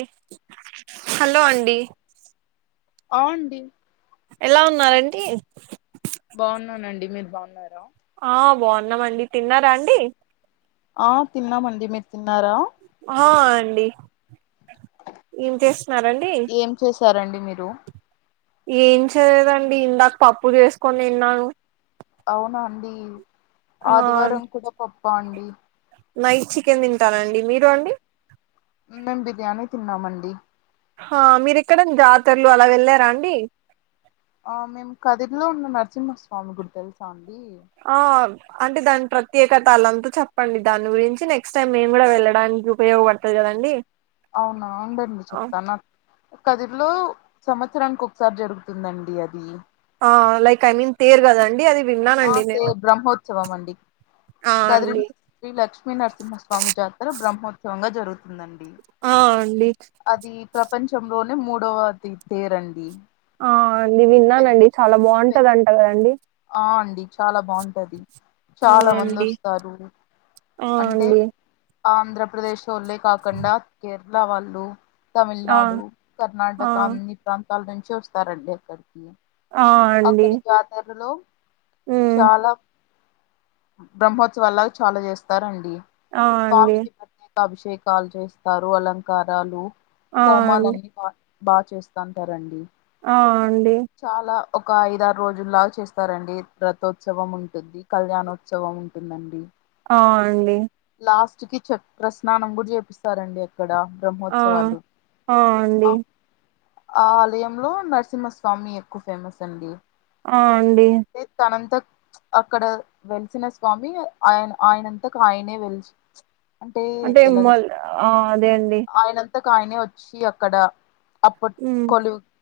ఎ hello అండి ఆ అండి ఎలా ఉన్నరండి బాగున్నానండి మీరు బాగున్నారా ఆ బాగున్నామ అండి తిన్నారా అండి ఆ తిన్నామండి మీరు తిన్నారా ఆ అండి ఏం చేస్తున్నారండి ఏం చేశారండి మీరు ఏం చేయలెదండి ఇందాక పప్పు చేసుకొని తన్నాను అవునా అండి ఆ ఆదివారం కూడా పప్ప అండి నైట్ చికెన్ తింటరండి మీరు అండి మేము బిర్యానీ తిన్నామండి ఆ మీరు ఇక్కడ జాతరలు అలా వెళ్ళారా అండి ఆ మేము కదిరిలో ఉన్న నరసింహస్వామి గుడి తెలుసా అండి ఆ అంటే దాని ప్రత్యేకతలంత చెప్పండి దాని గురించి నెక్స్ట్ టైం మేము కూడా వెళ్ళడానికి ఉపయోగపడత కదండి అవును అందర్నీ చెప్తనా కదిరీలో సంవత్సరానికి ఒకసారి జరుగుతుందండి అది ఆ లైక్ ఐ మీన్ తేరు కదండి అది ఆ విన్నానండి నేను తేరు బ్రహ్మోత్సవం అండి ఆ కదిరి అండి శ్రీ లక్ష్మీ నరసింహస్వామి జాతర బ్రహ్మోత్సవంగా జరుగుతుందండి ఆ అండి అది ప్రపంచంలోనే మూడవది పేరండి ఆ నేను విన్నానండి చాలా పె బాగుంటదంట కదండి ఆ అండి చాలా బాగుంటది ఆ చాలా మంది అండి వస్త తరు ఆ అంటే అండి ఆంధ్రప్రదేశ్ ఓళ్ళే కాకుండా కేరళ వాళ్ళు ఆ తమిళనాడు, ఆ కర్ణాటక అన్ని ప్రాంతాల నుంచి వస్తారండి అక్కడికి. ఆ అండి అక్కడ జాతరలో ఉమ్ చాలా బ్రహ్మోత్సవాలాగ చాలా చేస్తారండి ఆ అండి స్వామికి ప్రత్యే అభిషేకాలు చేస్తారు అలంకారాలు ఆ అండి హోమాలన్నీ బాగా చేస్తాంటరండి ఆ అండి చాలా ఒక ఐద ఆరు రోజులాగా చేస్తారండి రథోత్సవం ఉంటుంది కళ్యాణోత్సవం ఉంటుందండి. అ అండి లాస్ట్ కి చె ప్రస్నానం కూడా చేపిస్ ఇస్తారండి అక్కడ ఆ బ్రహ్మోత్సవాలు ఆ అండి ఆ ఆ ఆలయంలో నర్సింహస్వామి ఎక్కువ ఫేమస్ అండి ఆ అండి మీ తనంత అక్కడ వెలిసిన స్వామి ఆయన ఆయనంతకు ఆయనే వెలిసి అంటే ఎలా చెప్ మళ్ ఆ అదే అండి ఆయనంతకు ఆయనే వచ్చి అక్కడ అప్పట్ ఉ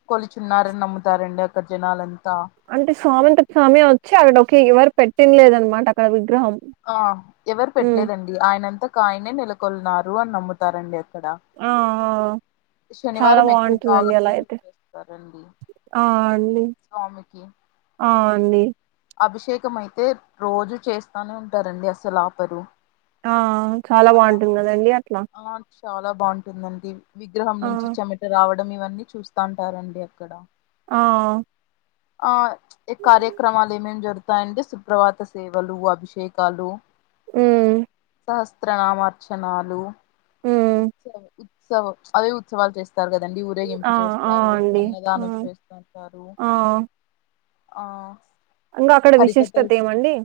కొలుచున్నారని నమ్ముతారండి అక్కడ జనాలంతా అంటే స్వామంతకి స్వామే వచ్చి అక్కడ ఒక ఎవరు పెట్టిన లేదనమాట అక్కడ విగ్రహం ఆ ఎవరు ఉమ్ పెట్టలేదండి ఆయనంతకు ఆయనే నెలకొలున్నారు అని నమ్ముతారండి అక్కడ ఆ చాలా శనివారం ఎక్కువ బాగా పూజలు చేస్తారండి అ అండి స్వామికి ఆ అండి అభిషేకం అయితే రోజు చేస్తానే ఉంటారండి అసలు ఆపరు ఆ చాలా ఆ బాగుంటుంది కదండి అట్లా ఆ చాలా బాగుంటుందండి విగ్రహం ఆ నుంచి చెమట రావడం ఇవన్నీ చూస్తాంటారండి అక్కడ ఆ ఆ ఈ కార్యక్రమాలు ఏమ్ ఏమ్ జరుగుతాయంటే శుభ్రవాత సేవలు అభిషేకాలు ఉ సహస్ర నామార్చనాలు ఉత్సవ ఉత్సవ అదే ఉత్సవాలు చేస్త చేస్తారు కదా అండీ ఆ ఊరేగింపు ఆ చేస్తారు అండి అన్నదానం చేస్తుంటారు ఆ ఆ ఇంక అక్కడ హరికథలు విశిష్టదేవండీ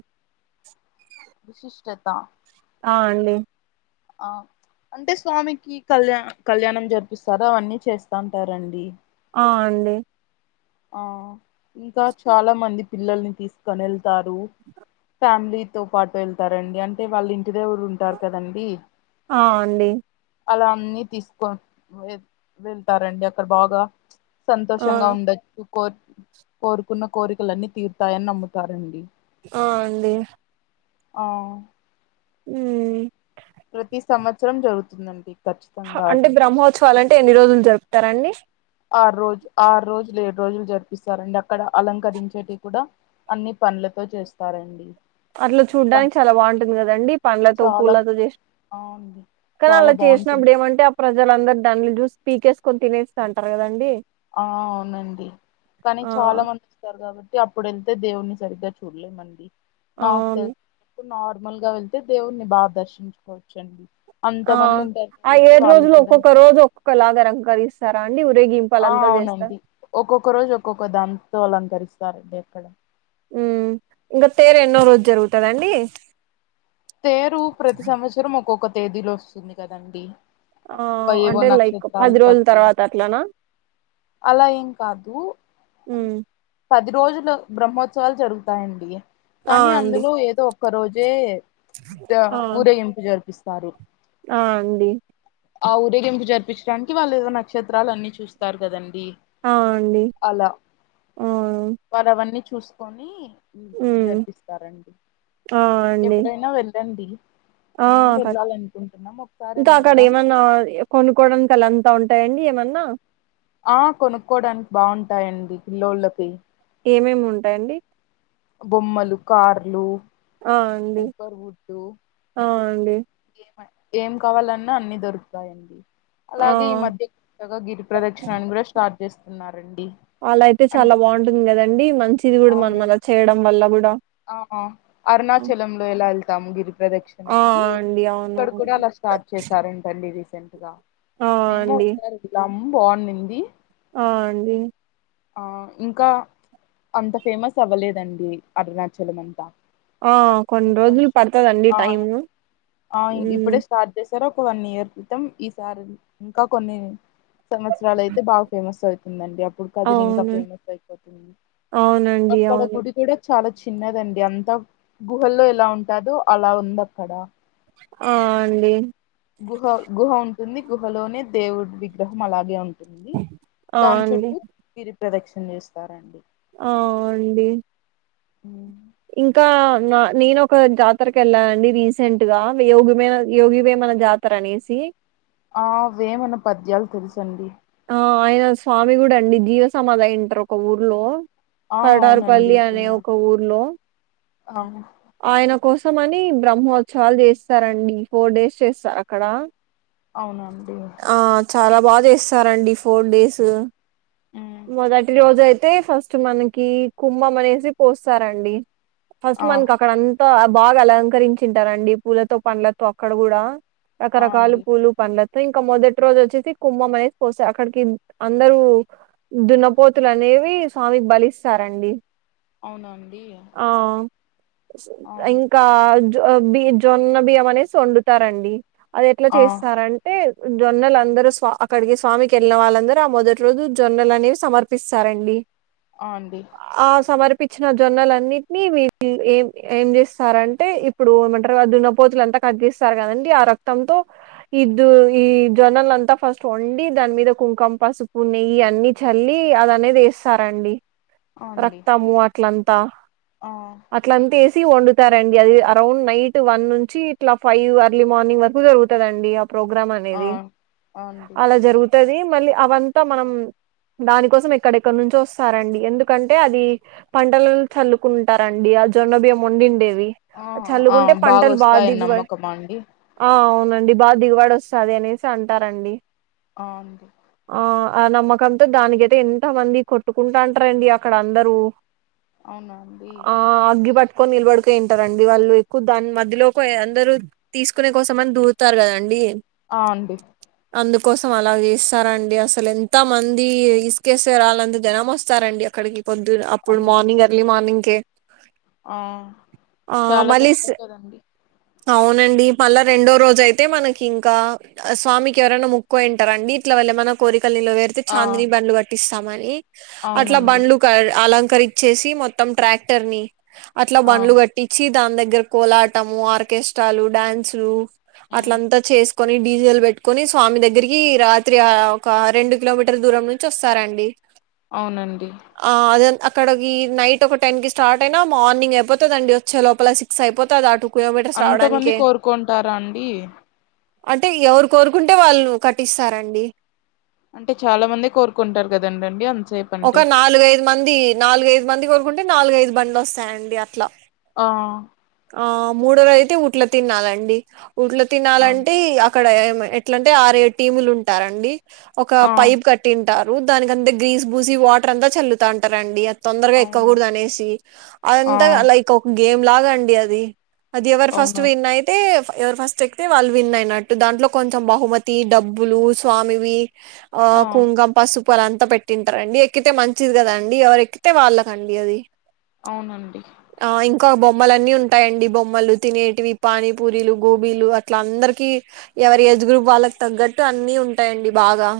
విశిష్టత ఆ అండి ఆ అంటే స్వామికి కళ్యా కళ్యాణం జరిపిస్తారు అవన్నీ చేస్తంటారండి ఆ అండి ఆ ఇంకా చాలా మంది పిల్లల్ని తీసు తీసుకొని వెళ్తారు ఫ్యామిలీ తో పాటు వెళ్తారండి అంటే వాళ్ళు ఇంటి దేవుడు ఉంటారు కదండి ఆ అండి అలా అన్ని తీసుక వె వెళ్తారండి అక్కడ బాగా ఆ సంతోషంగా ఉండొచ్చు కోరు కోరుకున్న కోరికలన్నీ తీరుతాయని నమ్ముతారండి ఆ అండి అ హోమ్ ప్రతి సంవత్సరం జరుగుతుందండి హ ఖచ్చితంగా అంటే అది బ్రహ్మోత్సవాలు అంటే ఎన్ని రోజులు జరుపుతారండి ఆ రోజు ఆరు రోజులు ఏడు రోజులు జరిపిస్తారండి అక్కడ అలంకరించేటీవీ కూడా అన్ని పనులతో చేస్తారండి అట్లా ప చూడ్నికి చాలా బాగుంటుంది కదా అండీ పండ్లతో పూలతో చేసింది ఆ కానీ ఆళ్లకు చేసినప్పుడు ఏమంటే ప్రజలందరూ దాని చూసి పీకేసుకొని తినేస్తా అంటారు కదా అండీ ఆ అవునండి కానీ చాలా మంది అప్పుడు వెళ్తే దేవుని సరిగ్గా చూడలేం మండి నాకు అవును తెలుసు ఇపుడు నార్మల్ గా వెళ్తే దేవున్ని బాగా దర్శించుకోవచ్చు అండి ఆ ఆ ఏడు రోజులు కూడా ఒక్కొక్క రోజు ఒక్కొక్క లాగ అలంకరిస్తారా అండి ఊరేగింపు ఆ అవునండి ఒక్కొక్క రోజు ఒక్కొక్క దాంతో అలంకరిస్తారండి ఇక్కడ హ్ ఇంకా తేరు ఎన్నో రోజు జరుగుతాదండి తేరు ప్రతి సంవత్సరం ఒక్కొక్క తేదీలో వస్తుంది కదా అండి ఆ అంటే లైక్ పది రోజుల పట్టి తర్వాత అట్లనా అలా ఏమ్ కాదు ఉమ్ పది రోజు బ్రహ్మోత్సవాలు జరుగుతాయండి ఆ కానీ అండి అందులో ఏదో ఒక్క రోజే ఆ ఊరేగింపు జరిపిస్తారు ఆ అండి ఆ ఊరేగింపు జరిపించడానికి వాళ్ళు ఏదో నక్షత్రాలు అన్ని చూస్తారు కదండీ అ అండి ఆ వారు అవన్నీ చూసుకొని ఉమ్ జరిపిస్తారండి ఆ అండి ఎప్పుడైనా వెళ్ళండి ఆ మేమ్ వెళ్ళాలి అనుకుంటున్నాం ఒకసారిమో వెళ్ళాం నాద్ ఏప్ కొనుక్కోవడాని అల్లా అంతా ఉంటాయండి ఏమన్నా ఆ కొనుక్కోవడానికి బాగుంటాయండి పిల్లోళ్ళకి ఏమేమి ఉంటాయండి బొమ్మలు కార్లు. ఆ అండి ఊపర్ వుడ్డు ఆ అండి. ఏం కావాలన్నా అన్ని దొరుకుతాయండి ఆ అలాగే ఈ మధ్య. చక్కగా గిరి ప్రదక్షిణా కూడా స్టార్ట్ చేస్తున్నారండి. అలా అయితే చాలా అంటే బాగుంటుంది కదాండి మంచిది కూడా మనం అలా అవునండి చేయడం వల్ల కూడా. ఆ అరుణాచలం లో ఎలా వెళ్తాం గిరి ఆ ప్రదక్షిణనికి. అండి అవును ఇక్కడ కూడా అలా స్టార్ట్ చేస్తారండి. రీసెంట్ గా ఆ మేము అండి ఒకసారి వెళ్ళం బాగుండింది. ఆ అండి. ఆ ఇంకా అంత ఫేమస్ అవ్వలేదండి అరుణాచలం అంతా. ఆ కొన్ని ఇం రోజులు కొంచం పడతదండి ఆ టైము ఆ మ్మ్ ఇప్పుడే స్టా. స్టార్ట్ చేస్తారు ఒక వన్ ఇయర్ క్రితం ఈసారి ఇంకా కొన్ని. సంవత్సరాలు అయితే బాగా ఫేమస్ అవుతుంది అండి అప్పుడు. ఇంకా అవును ఫేమస్ అయిపోతుంది అవునండి అక్కడ అవును గుడి కూడా. చాలా చిన్నది అండి అంత గ్రుహల్లో ఎలా ఉంటాదో అలా ఉంది అక్కడ. ఆ అండి. గుహ ఉంటుంది గుహలోనే దేవుడు విగ్రహం అలాగే ఉంటుంది. ఆ దాని అండి చుట్టూ గిరి ప్రదక్షిణ చేస్తారండి. ఆ అవునండి హ్మ్. ఇంకా నా నేను ఒక జాతరకు వెళ్ళానండి రీసెంట్ గా యోగిమ యోగిమేమన జాత త్తరు అనేసి. ఆ వేమన పద్యాలు తెలుసండి ఆ ఆయన స్వామి కూడా అండి జీవ సమాధి అయింటారు ఒక ఊర్లో. ఆ కోడారుపల్లి అనే ఒక ఊర్లో అవునా ఆయన కోసం అని బ్రహ్మోత్సవాలు చేస్తారండి ఫోర్ డేస్ చేస్తారు అక్కడ. ఆ. అవున అండి. ఆ చాలా బాగా చేస్తారండి ఫోర్ డేసు హ్మ్. మొదటి రోజయితే ఫస్ట్ మనకి కి కుంభం అనేసి పోస్తారండి. ఫస్ట్ ఆ మనకు అక్కడ అంతా బాగా అలంకరించింటారండి పూలతో పండ్లతో అక్కడ కూడా ఆ రకరకాల అండి పూలు పండ్ల తో ఇంకా మొదటి రోజు వచ్చేసి కుంభం అనేసి పోస్తే అక్కడికి అందరు దున్నపోతులు అనేవి స్వామికి బలిస్తారండి. అవునా అండి ఆ ఆ ఇంకా జో బియ్ జొన్న బియ్యం అనేసి వండుతారండి అది ఎట్లా ఆ చేస్తారన్ అంటే జొన్నల అందరు స్వా అక్కడికి స్వామికి వెళ్ళిన వాళ్ళు అందర ఆ మొదటి రోజు జొన్నలు అనేవి సమర్పిస్తారండి. ఆ. ఆ అండి. ఆ సమర్పిచ్చిన జొన్నలన్నీ మీ మీ ఏం ఏం చేస్తారంటే ఇప్పుడు ఏమంటారు ఆ దున్న పోతులు ఎంతా కట్ చేస్తారు కదాండి ఆ రక్త్ రక్తంతో ఇద్దు ఈ జొన్నల అంతా ఫస్ట్ వండి దాని మీద కుంకం పసుపు నెయ్యి అన్ని చల్లి అలానే వేస్తారండి ఆ అండి రక్తము అట్లాంతా ఆ అట్లా అంతేసి వండుతారండి అది అరౌండ్ నైట్ వన్ నుంచి ఇట్లా ఫైవ్ అర్లీ మార్నింగ్ వరకు జరుగు టుధండి ఆ ప్రోగ్రాం ఆ అనేది ఆ అండి అలా జరుగుతది మళ్ళీ అవంతా మనం. దానికోసం ఎక్కడెక్కడ నుంచో వస్తారండి ఎందుకంటే అది పంటలు చల్లు కుంటరండి ఆ జొన్న బియ్యం వండిండేవి ఆ ఆ చల్లుకుంటే బాగా పంటలు బా వస్తాయని దిగుబడి నమ్మకమా అండి ఆ అవునండి బా దిగుబడి వస్తాది అనేసి అంటారండి ఆ అండి ఆ ఆ నమ్మకంతో దానికైతే ఎంత మంది కొట్టుకుంటాంటారండి అక్కడ అందరూ అవునా అండి ఆ అగ్గి పట్టుకొని నిలబడికోయింటారండి వాళ్ళు ఎక్కువ దాని మధ్యలోకోయ్ అందరు తీసుకోనే కోసం అని దూరుతార్ కదండి అ అండి అందుకోసం అలాగ చేస్తారండి అసలు ఎంత మంది ఇసుకేస్తే రాళ్ళంత జనం వస్ చ్చారండి అక్కడికి పొద్దున అప్పుడు అమ్ మార్నింగ్ ఎర్లీ మార్నింగ్కే ఆ ఆ చాలా మళ్ళీ కష్టం స్- కదండి అవునండి మళ్ళా రెండో రోజయితే మనకింకా ఆ స్వామికి ఎవరన్న ముక్కోనింటారండి ఇట్ల వాళ్లేమన్నా కోరికలు నిలవేరు ఆ చాందినీ బండ్లు కట్టిస్తామని అట్లా అవునండి బండ్లు క అంలకరిచ్చేసి ఈ మొత్తం ట్రాక్టర్ని అట్లా ఆ బండ్లు గట్టి పిచ్చి దాని దగ్గర కోలాటము ఆర్కెస్ట్రాలు డ్యాన్సులు ఉమ్ అట్లంతా చేసుకొని డీ జే లు పెట్టుకొని స్వామి దగ్గరికి రాత్రి ఆ ఒక రెండు కిలోమీటర్ దూరం ను చొస్సారండి అవునండి ఆ అదన్ అక్కడ ఈ నైట్ ఒక టెన్ కి స్టార్ట్ అయినా మార్నింగ్ అయిపోతదండి వచ్చే లోపల సిక్స్ అయిపోతది అటు అంత మంది కోరుకో ఉంటారా అండి అంటే ఎవరు కోరుకుంటే వాళ్ళు కట్టిస్తారండి అంటే చాలా మంది కోరుకొంటారు కదండండి అన్సేప్ ఒక నాలుగైదు మంది నాలుగైదు మంది కొనుక్కుంటే నాలుగైదు బండ్లొస్తాయండి అట్లా ఆ ఆ మూడోరయితే ఉట్ల తిరనాలండి ఉట్ల ఆ తిరనాలంటే ఆ క్కడ ఏమి ఎట్లంటే ఆరేడు టీములు ఉంటారండి ఒక ఆ పైప్ క ట్టింటారు దానికి అంతా గ్రీస్ బూసి వాటర్ అంతా చల్లుతాంటారండి అ తొందరగా అవును ఎక్కకూడదనేసి ఆ అదంతా లైక్ ఒక గేమ్ లాగా అండి అది అది ఏవరు ఫస్ట్ అవునా విన్ ఆయి తే ఎవరు ఫస్ట్ ఎక్కితే వాళ్ళు విన్ అయినట్టు దాంట్లో కొంచెం బహుమతి డబ్బులు స్వామివి ఆ కుంగం పసు పు అదంతా పెట్టింటారండి ఎక్కితే మంచిది కదండి ఎవరు ఎక్కితే వాళ్ళకండి అది అవునండి ఆ ఇంకా బొమ్మలన్నీ ఉన్ టాయండి బొమ్మలు తినేటివి పానీపూరీలు గోబీలు అట్ల అందరికి ఎవరి ఏజ్ గ్రూప్ వాళ్ళకు తగ్గట్టు అన్నీ ఉంటాయండి బాగా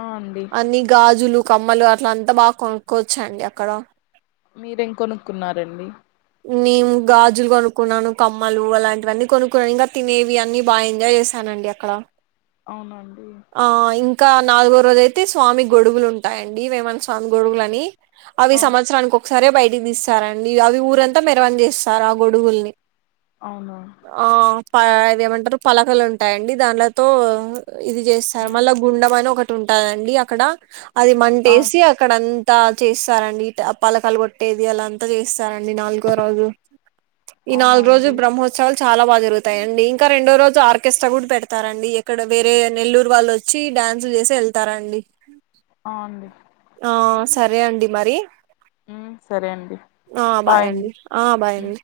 ఆ అండి అన్ని గాజులు కమ్మలు అట్ల అంతా బాగా కొనుక్కోచ్చండి అక్కడ మీరేం కొనుక్కున్నారండి నీము గా జులు కొనుక్కున్నాను కమ్మలు అలాంటివన్నీ కొనుక్కున్నా ఇంకా తినేవి అన్నీ బా ఎంజాయ్ చేశానండి అక్కడ అవునండి ఆ ఇంకా నాలుగో రోజైతే స్వామి గొడుగులు ఉంటాయండి వేమాన స్వామి గొడుగులని అవి ఆ సంవత్సరానికి ఒకసారే బయటకి తీస్తారండి అవి ఊరంతా మెరవణి చేసారు ఆ గొడుగుల్ని అవునా ఆ ప ఇదేమంటారు పలకలు ఉంటాయండి దాండ్లతో ఇది చేసారు ఉమ్ మళ్ళా గుండం అని ఒక టుంటాదండి అక్కడ అది అవును మంటేసి అ క్కడంతా చేస్తారండి పలకలు కొట్టేది అలా అంతా చేస్తారండి నాలుగో రోజు ఈ అవునా నాలుగు రోజలు అండి బ్రహ్మో త్సవాలు చాలా బా జరుగుతాయండి ఇంకా రెండో రోజు ఆర్కేస్ట్రా కూడా పెడతారండి ఇక్కడ వేరే నెల్లూరు వాళ్ళొ చ్చి డ్యాన్సులు చేసి ఎళ్తారండి ఆ అండి ఆ సరే అండి మరి ఉమ్ సరే అండి ఆ బాయ్ అండి ఆ బాయ్ ఉమ్ అండి